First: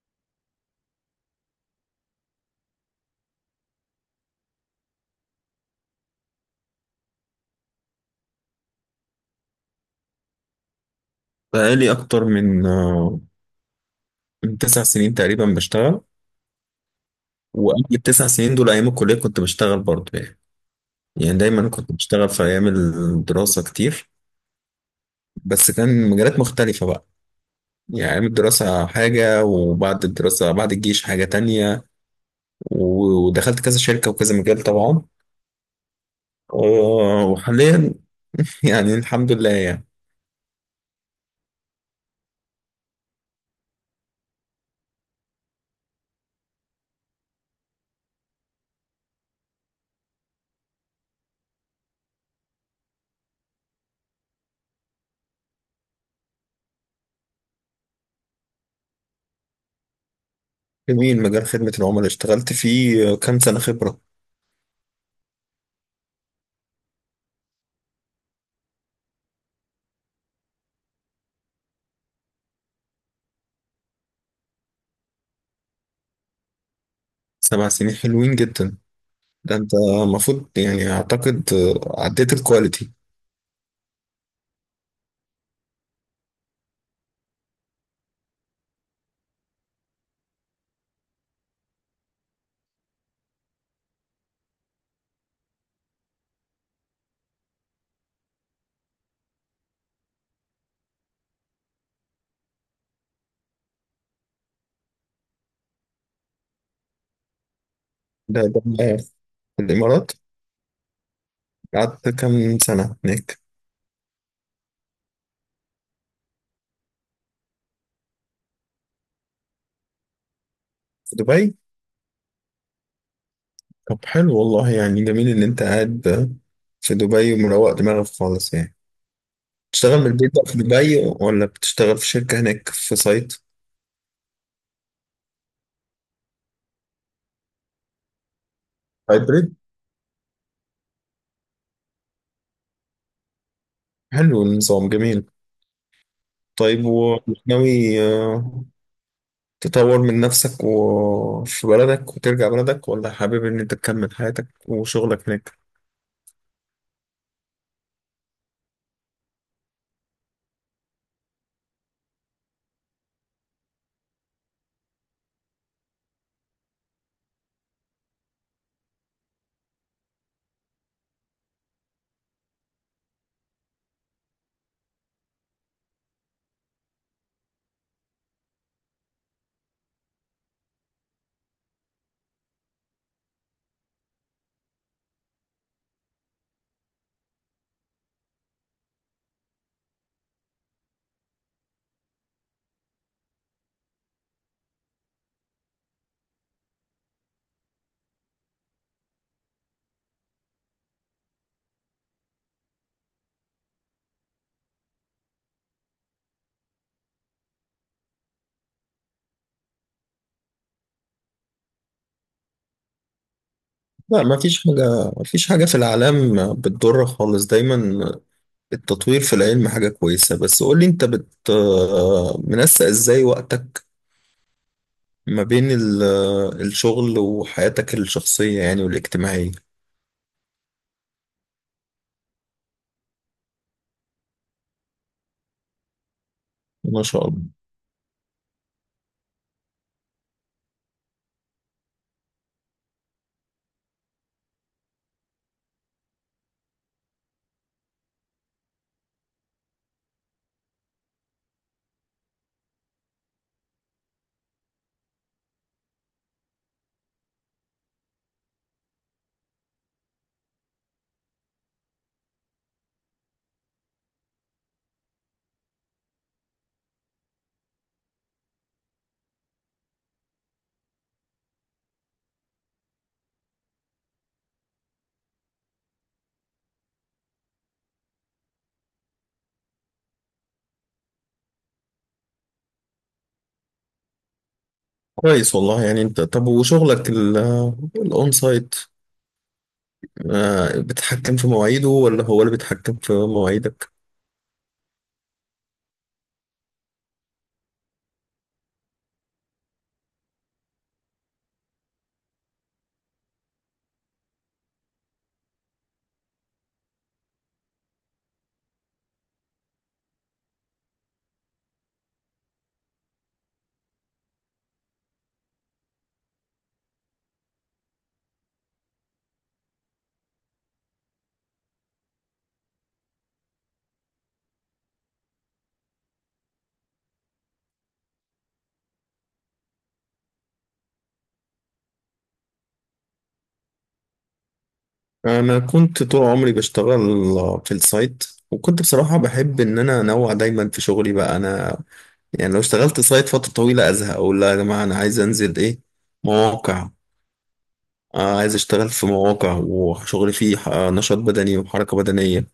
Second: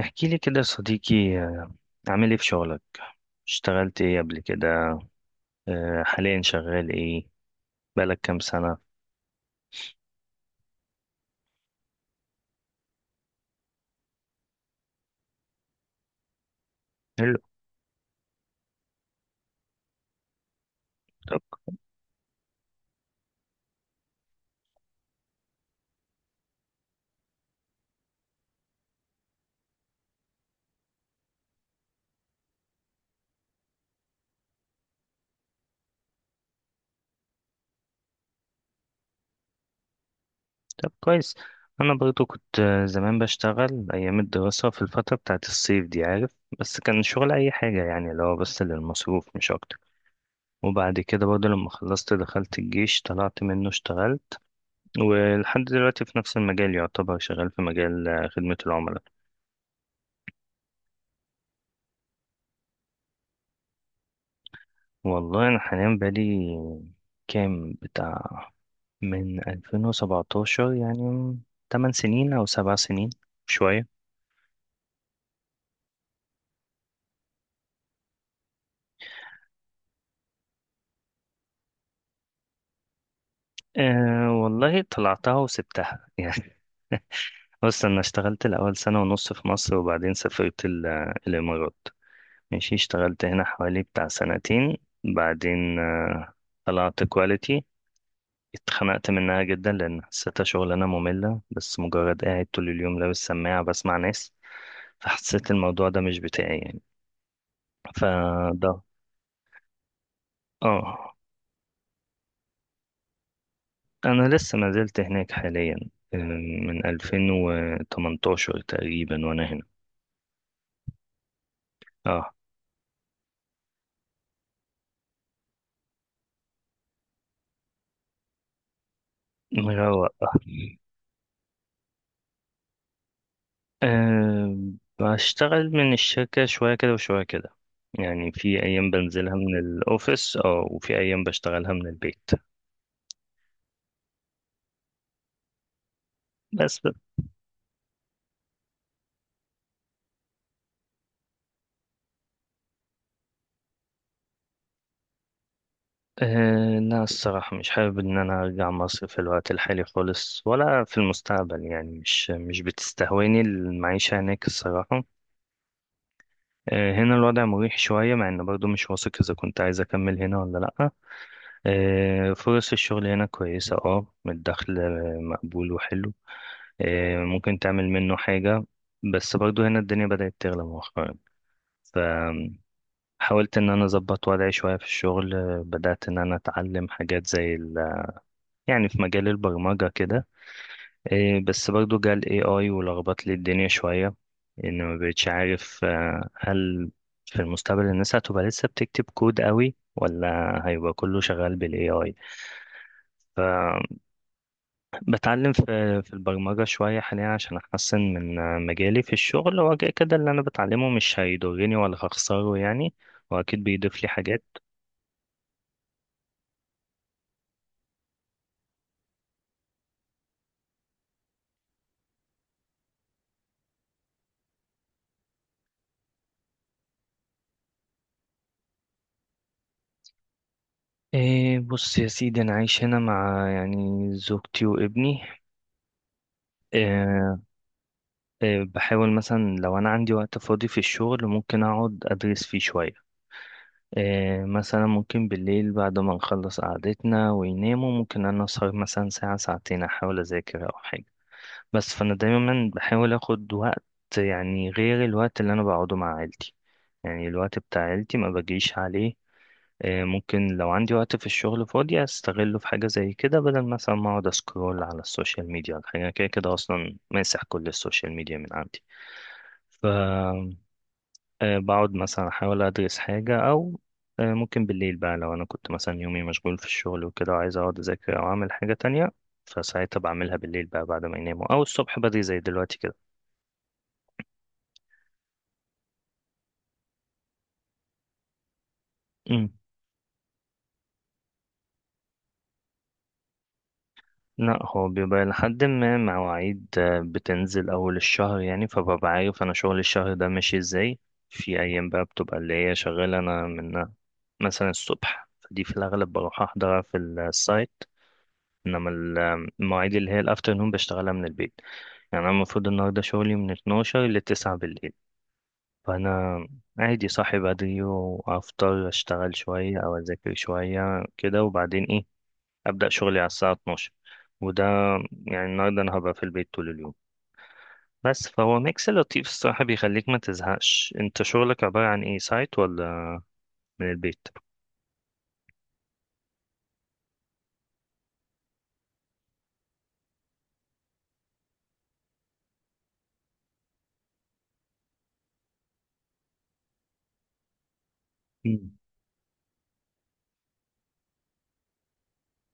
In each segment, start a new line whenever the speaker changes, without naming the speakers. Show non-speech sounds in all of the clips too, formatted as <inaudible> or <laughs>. احكي لي كده يا صديقي، عامل ايه في شغلك؟ اشتغلت ايه قبل كده؟ حاليا شغال ايه؟ بقالك كام سنة؟
بقالي أكتر من من 9 سنين تقريبا بشتغل.
حلو.
وقبل التسع سنين دول أيام الكلية كنت بشتغل برضه. يعني
طب،
دايما كنت بشتغل في أيام الدراسة كتير. بس كان مجالات مختلفة بقى. يعني أيام الدراسة حاجة، وبعد الدراسة بعد الجيش حاجة تانية. و- ودخلت كذا شركة وكذا مجال طبعا. وحاليا <laughs> يعني الحمد لله يعني.
طب كويس. انا برضو كنت زمان بشتغل ايام الدراسة في الفترة بتاعت الصيف دي، عارف. بس كان شغل اي حاجة، يعني اللي هو بس للمصروف مش اكتر. وبعد كده برضو لما خلصت دخلت الجيش، طلعت منه اشتغلت ولحد دلوقتي في نفس المجال. يعتبر شغال في مجال خدمة العملاء.
جميل. مجال خدمة العملاء اشتغلت فيه كام سنة خبرة؟
والله انا حاليا بقالي، كام بتاع، من 2017 يعني. 8 سنين أو 7 سنين، شوية.
7 سنين حلوين جدا. ده انت المفروض يعني اعتقد عديت الكواليتي.
أه والله، طلعتها وسبتها <laughs> يعني. بص، أنا اشتغلت الأول سنة ونص في مصر، وبعدين سافرت الإمارات. ماشي، اشتغلت هنا حوالي بتاع سنتين، بعدين طلعت كواليتي. اتخنقت منها جدا، لأن حسيتها شغلانة مملة، بس مجرد قاعد طول اليوم لابس سماعة بسمع ناس. فحسيت الموضوع ده مش بتاعي يعني.
ده
فده
معايا في الامارات.
اه.
قعدت كام سنه هناك؟
أنا لسه ما زلت هناك حاليا. آه، من 2018 تقريبا وأنا هنا.
في دبي؟
اه،
طب حلو والله، يعني جميل ان انت قاعد في دبي ومروق دماغك خالص يعني. تشتغل من
مروق
البيت
آه.
بقى في دبي ولا بتشتغل في شركه هناك في سايت؟
أه، بشتغل من الشركة شوية كده وشوية كده. يعني في أيام بنزلها
هايبريد.
من الأوفيس، اه، وفي أيام بشتغلها من البيت.
حلو النظام جميل.
بس
طيب، وناوي تطور من نفسك وفي بلدك وترجع بلدك، ولا حابب ان انت تكمل حياتك وشغلك هناك؟
أه، لا، الصراحة مش حابب إن أنا أرجع مصر في الوقت الحالي خالص ولا في المستقبل. يعني مش بتستهويني المعيشة هناك الصراحة. هنا الوضع مريح شوية، مع إن برضو مش واثق إذا كنت عايز أكمل هنا ولا لأ. فرص الشغل هنا كويسة، اه، الدخل مقبول وحلو. ممكن تعمل منه حاجة. بس برضو هنا الدنيا بدأت تغلى مؤخرا. فحاولت إن أنا أظبط وضعي شوية في الشغل. بدأت إن أنا أتعلم حاجات زي يعني في مجال البرمجة كده. إيه، بس برضو جه ال AI ولخبط لي الدنيا شوية. إن ما بقتش عارف هل في المستقبل الناس هتبقى لسه بتكتب كود قوي، ولا هيبقى كله شغال بال AI. فبتعلم في البرمجة شوية حاليا، عشان أحسن من مجالي في الشغل. هو كده كده اللي أنا بتعلمه مش هيضرني ولا هخسره يعني، وأكيد بيضيف لي
لا، ما
حاجات.
فيش حاجة، ما فيش حاجة في الإعلام بتضر خالص دايما. التطوير في العلم حاجة كويسة. بس قولي أنت بت منسق إزاي وقتك ما بين الشغل وحياتك الشخصية، يعني والاجتماعية.
إيه، بص يا سيدي، أنا عايش هنا مع، يعني، زوجتي وابني.
ما شاء الله.
بحاول مثلا لو أنا عندي وقت فاضي في الشغل ممكن أقعد أدرس فيه شوية. مثلا ممكن بالليل بعد ما نخلص قعدتنا ويناموا ممكن أنا أسهر مثلا ساعة ساعتين، أحاول أذاكر أو حاجة. بس فأنا دايما بحاول أخد وقت، يعني غير الوقت اللي أنا بقعده مع عيلتي. يعني الوقت بتاع عيلتي ما بجيش عليه. ممكن لو عندي وقت في الشغل فاضي أستغله في حاجة زي كده، بدل مثلا ما أقعد أسكرول على السوشيال ميديا ولا حاجة. أنا كده كده أصلا ماسح كل السوشيال ميديا من عندي. ف بقعد مثلا أحاول أدرس حاجة، أو ممكن بالليل بقى لو أنا كنت مثلا يومي مشغول في الشغل وكده وعايز أقعد أذاكر أو أعمل حاجة تانية، فساعتها بعملها بالليل بقى بعد ما يناموا، أو الصبح بدري زي دلوقتي كده.
كويس والله يعني. أنت طب، وشغلك الأون سايت،
مم.
بتتحكم في مواعيده ولا هو اللي بيتحكم في مواعيدك؟
لا، هو بيبقى لحد ما مواعيد بتنزل أول الشهر، يعني فببقى عارف أنا شغل الشهر ده ماشي إزاي. في أيام بقى بتبقى اللي هي شغالة أنا من مثلا الصبح، فدي في الأغلب بروح أحضرها في السايت. انما المواعيد اللي هي الافتر نون بشتغلها من البيت. يعني انا المفروض النهارده شغلي من 12 ل 9 بالليل. فانا عادي، صاحي بدري وافطر، اشتغل شويه او اذاكر شويه كده، وبعدين ايه، ابدا شغلي على الساعه 12. وده يعني النهارده انا هبقى في البيت طول اليوم. بس فهو ميكس لطيف الصراحه، بيخليك ما تزهقش. انت شغلك عباره عن ايه، سايت ولا من البيت؟
أنا كنت طول عمري بشتغل في السايت، وكنت بصراحة بحب إن أنا أنوع دايما في شغلي. بقى أنا يعني لو اشتغلت سايت فترة طويلة أزهق أقول لا يا جماعة، أنا عايز أنزل إيه، مواقع. عايز
مم.
أشتغل في مواقع وشغل فيه نشاط بدني وحركة بدنية.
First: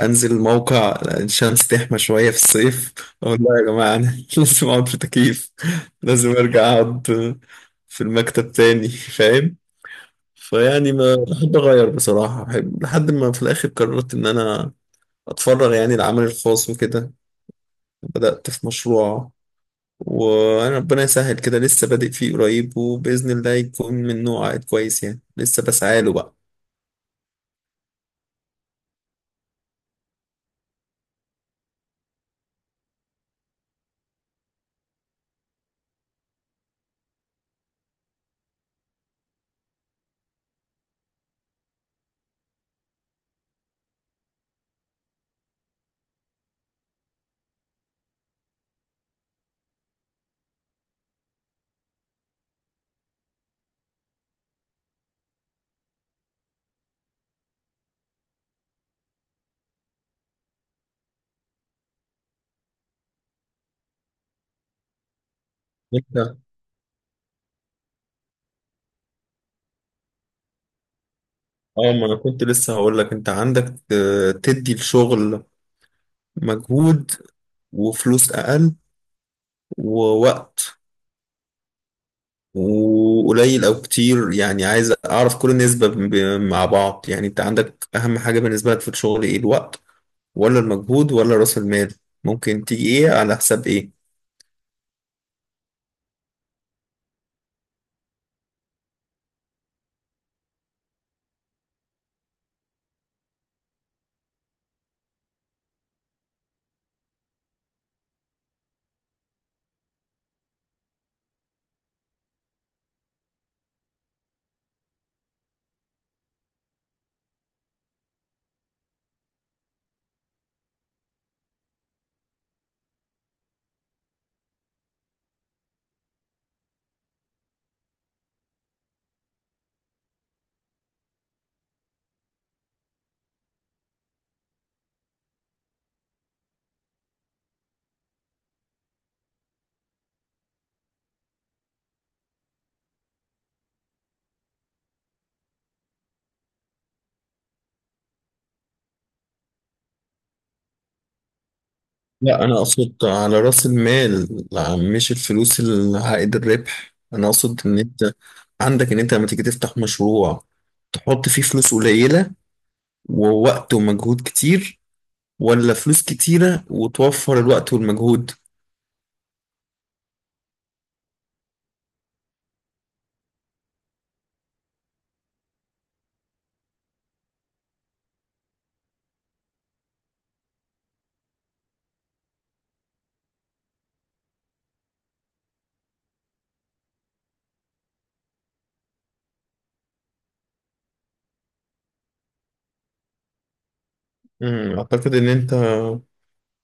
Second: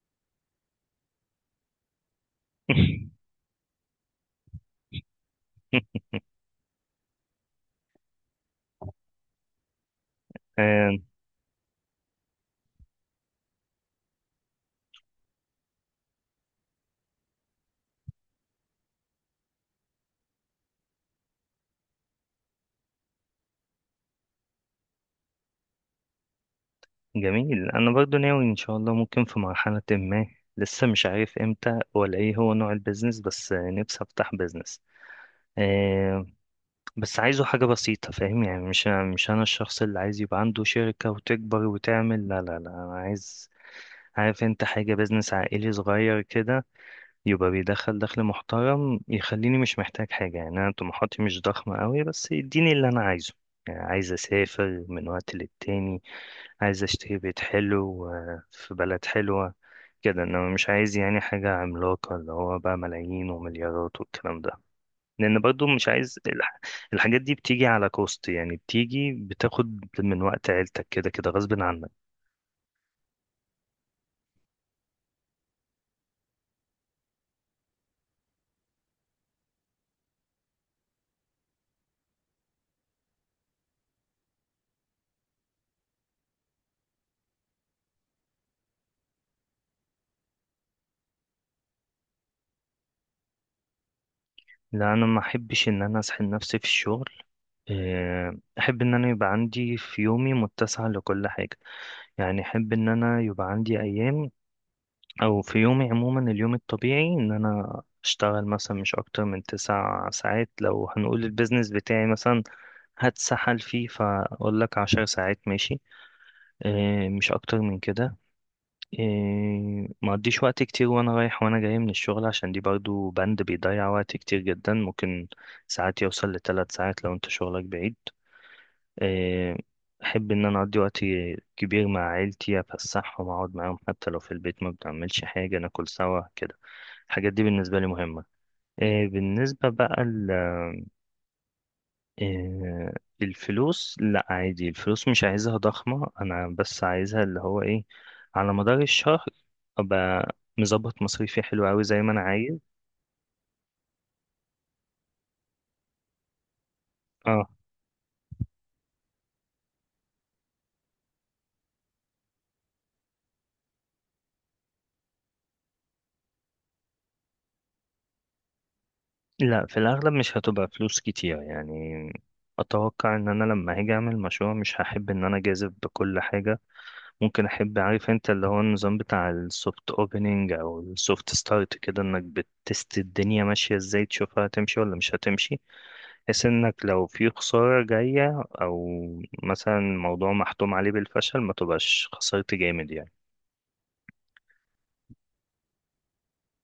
أنزل موقع، الشمس تحمى شوية في الصيف، أقول لا يا جماعة، أنا <laughs> لازم أقعد في تكييف. لازم أرجع أقعد في المكتب تاني، فاهم. فيعني
<laughs>
ما
<laughs>
بحب أغير بصراحة، بحب لحد ما في الآخر قررت إن أنا أتفرغ يعني العمل الخاص وكده. بدأت في مشروع، وانا ربنا يسهل كده لسه بادئ فيه قريب، وباذن الله يكون من نوع عائد كويس يعني، لسه بسعى له بقى.
جميل. انا برضو ناوي ان شاء الله ممكن في مرحلة ما، لسه مش عارف امتى ولا ايه هو نوع البيزنس، بس نفسي افتح بيزنس. آه بس عايزه حاجة بسيطة، فاهم يعني؟ مش انا الشخص اللي عايز يبقى عنده شركة وتكبر وتعمل، لا لا لا، انا عايز، عارف انت حاجة، بيزنس عائلي صغير كده، يبقى بيدخل دخل محترم يخليني مش محتاج حاجة. يعني انا طموحاتي مش ضخمة قوي، بس يديني اللي انا عايزه. يعني عايز اسافر من وقت للتاني، عايز اشتري بيت حلو في بلد حلوة كده. انما مش عايز يعني حاجة عملاقة اللي هو بقى ملايين ومليارات والكلام ده، لان برضو مش عايز
انت.
الحاجات دي بتيجي على كوست. يعني بتيجي بتاخد من وقت عيلتك كده كده غصب
اه،
عنك.
ما انا كنت لسه هقول لك، انت عندك تدي الشغل مجهود وفلوس اقل ووقت، وقليل او كتير يعني، عايز اعرف كل نسبة مع بعض. يعني انت عندك اهم حاجة بالنسبة لك في الشغل ايه؟ الوقت ولا المجهود ولا راس المال؟ ممكن تيجي ايه على حساب ايه؟
لا، انا ما احبش ان انا اسحل نفسي في الشغل. احب ان انا يبقى عندي في يومي متسع لكل حاجة. يعني احب ان انا يبقى عندي ايام، او في يومي عموما، اليوم الطبيعي ان انا اشتغل مثلا مش اكتر من 9 ساعات. لو هنقول البيزنس بتاعي مثلا هتسحل فيه، فاقول لك 10 ساعات ماشي، اه، مش اكتر من كده. اه، ما اقضيش وقت كتير وانا رايح وانا جاي من الشغل، عشان دي برضو بند بيضيع وقت كتير جدا، ممكن ساعات يوصل لثلاث ساعات لو انت شغلك بعيد. آه، أحب إن أنا أقضي وقت كبير مع عيلتي، أفسحهم، أقعد معاهم، حتى لو في البيت ما بنعملش حاجة ناكل سوا كده. الحاجات دي بالنسبة لي مهمة. بالنسبة بقى آه، الفلوس، لا عادي، الفلوس مش عايزها ضخمة، أنا بس عايزها اللي هو إيه، على مدار الشهر أبقى مظبط مصاريفي حلو أوي زي ما أنا
لا، انا
عايز.
اقصد على راس المال، لا مش الفلوس اللي عائد الربح. انا
اه
اقصد ان انت عندك ان انت لما تيجي تفتح مشروع تحط فيه فلوس قليلة ووقت ومجهود كتير، ولا فلوس كتيرة وتوفر الوقت والمجهود؟
لا، في الأغلب مش هتبقى فلوس كتير يعني. أتوقع إن أنا لما هاجي أعمل مشروع مش هحب إن أنا أجازف بكل حاجة. ممكن احب، عارف انت، اللي هو النظام بتاع السوفت اوبننج او السوفت ستارت كده، انك بتست الدنيا ماشيه ازاي، تشوفها هتمشي ولا مش هتمشي. بحيث انك لو في خساره جايه، او مثلا موضوع محتوم عليه بالفشل، ما تبقاش خسرت جامد يعني.
مم، اعتقد ان انت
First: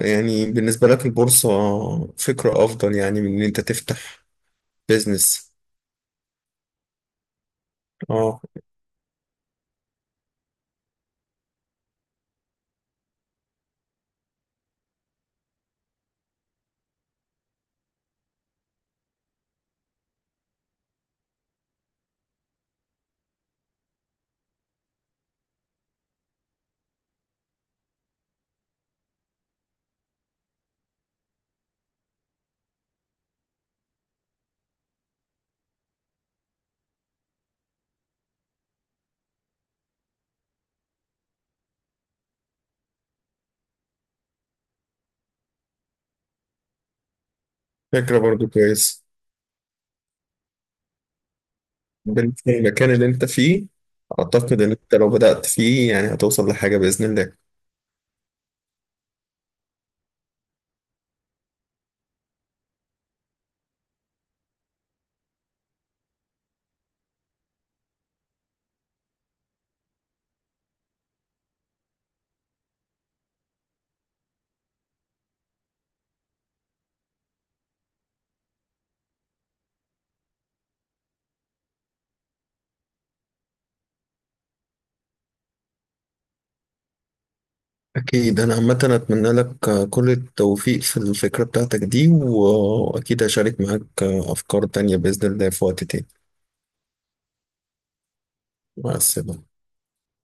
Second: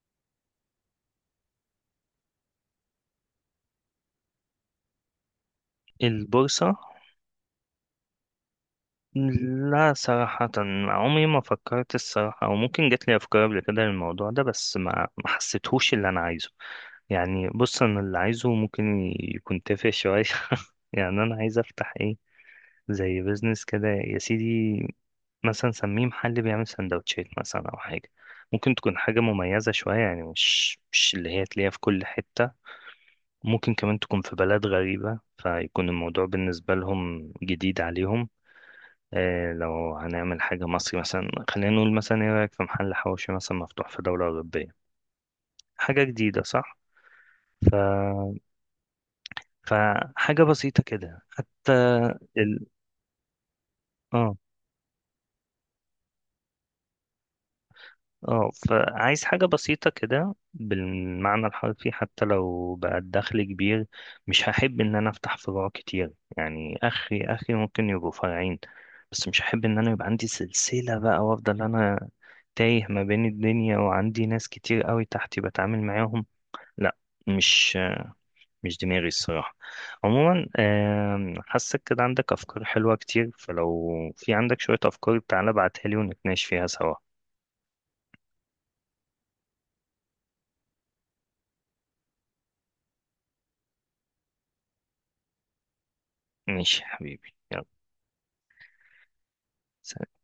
يعني بالنسبة لك البورصة فكرة افضل، يعني من ان انت تفتح بيزنس.
البورصه؟
اه،
لا، صراحة عمري ما فكرت الصراحة، أو ممكن جات لي أفكار قبل كده للموضوع ده، بس ما حسيتهوش اللي أنا عايزه. يعني بص، أنا اللي عايزه ممكن يكون تافه شوية <laughs> يعني. أنا عايز أفتح إيه؟ زي بيزنس كده يا سيدي، مثلا سميه محل بيعمل سندوتشات مثلا او حاجه، ممكن تكون حاجه مميزه شويه، يعني مش اللي هي تلاقيها في كل حته. ممكن كمان تكون في بلد غريبه فيكون الموضوع بالنسبه لهم جديد عليهم. لو هنعمل حاجه مصري مثلا، خلينا نقول مثلا، ايه رايك في محل حواوشي مثلا مفتوح في دوله اوروبيه؟ حاجه جديده، صح؟ ف...
فكرة برضو كويس
فحاجه بسيطه كده حتى.
بالنسبة
ال...
للمكان اللي انت فيه.
اه،
اعتقد ان انت لو بدأت فيه يعني هتوصل لحاجة بإذن الله.
اه، فعايز حاجة بسيطة كده بالمعنى الحرفي، حتى لو بقى الدخل كبير. مش هحب ان انا افتح فروع كتير يعني، اخري اخري، ممكن يبقوا فرعين، بس مش هحب ان انا يبقى عندي سلسلة بقى، وافضل انا تايه ما بين الدنيا وعندي ناس كتير قوي تحتي بتعامل معاهم. لا، مش مش دماغي الصراحة. عموما، حاسك كده عندك افكار حلوة كتير، فلو في عندك شوية افكار تعالى ابعتها لي ونتناقش فيها سوا.
أكيد. أنا عامة أتمنى لك كل التوفيق في الفكرة بتاعتك دي، وأكيد هشارك معاك أفكار تانية بإذن الله في وقت تاني.
ماشي يا حبيبي، يلا،
مع السلامة.
سلام.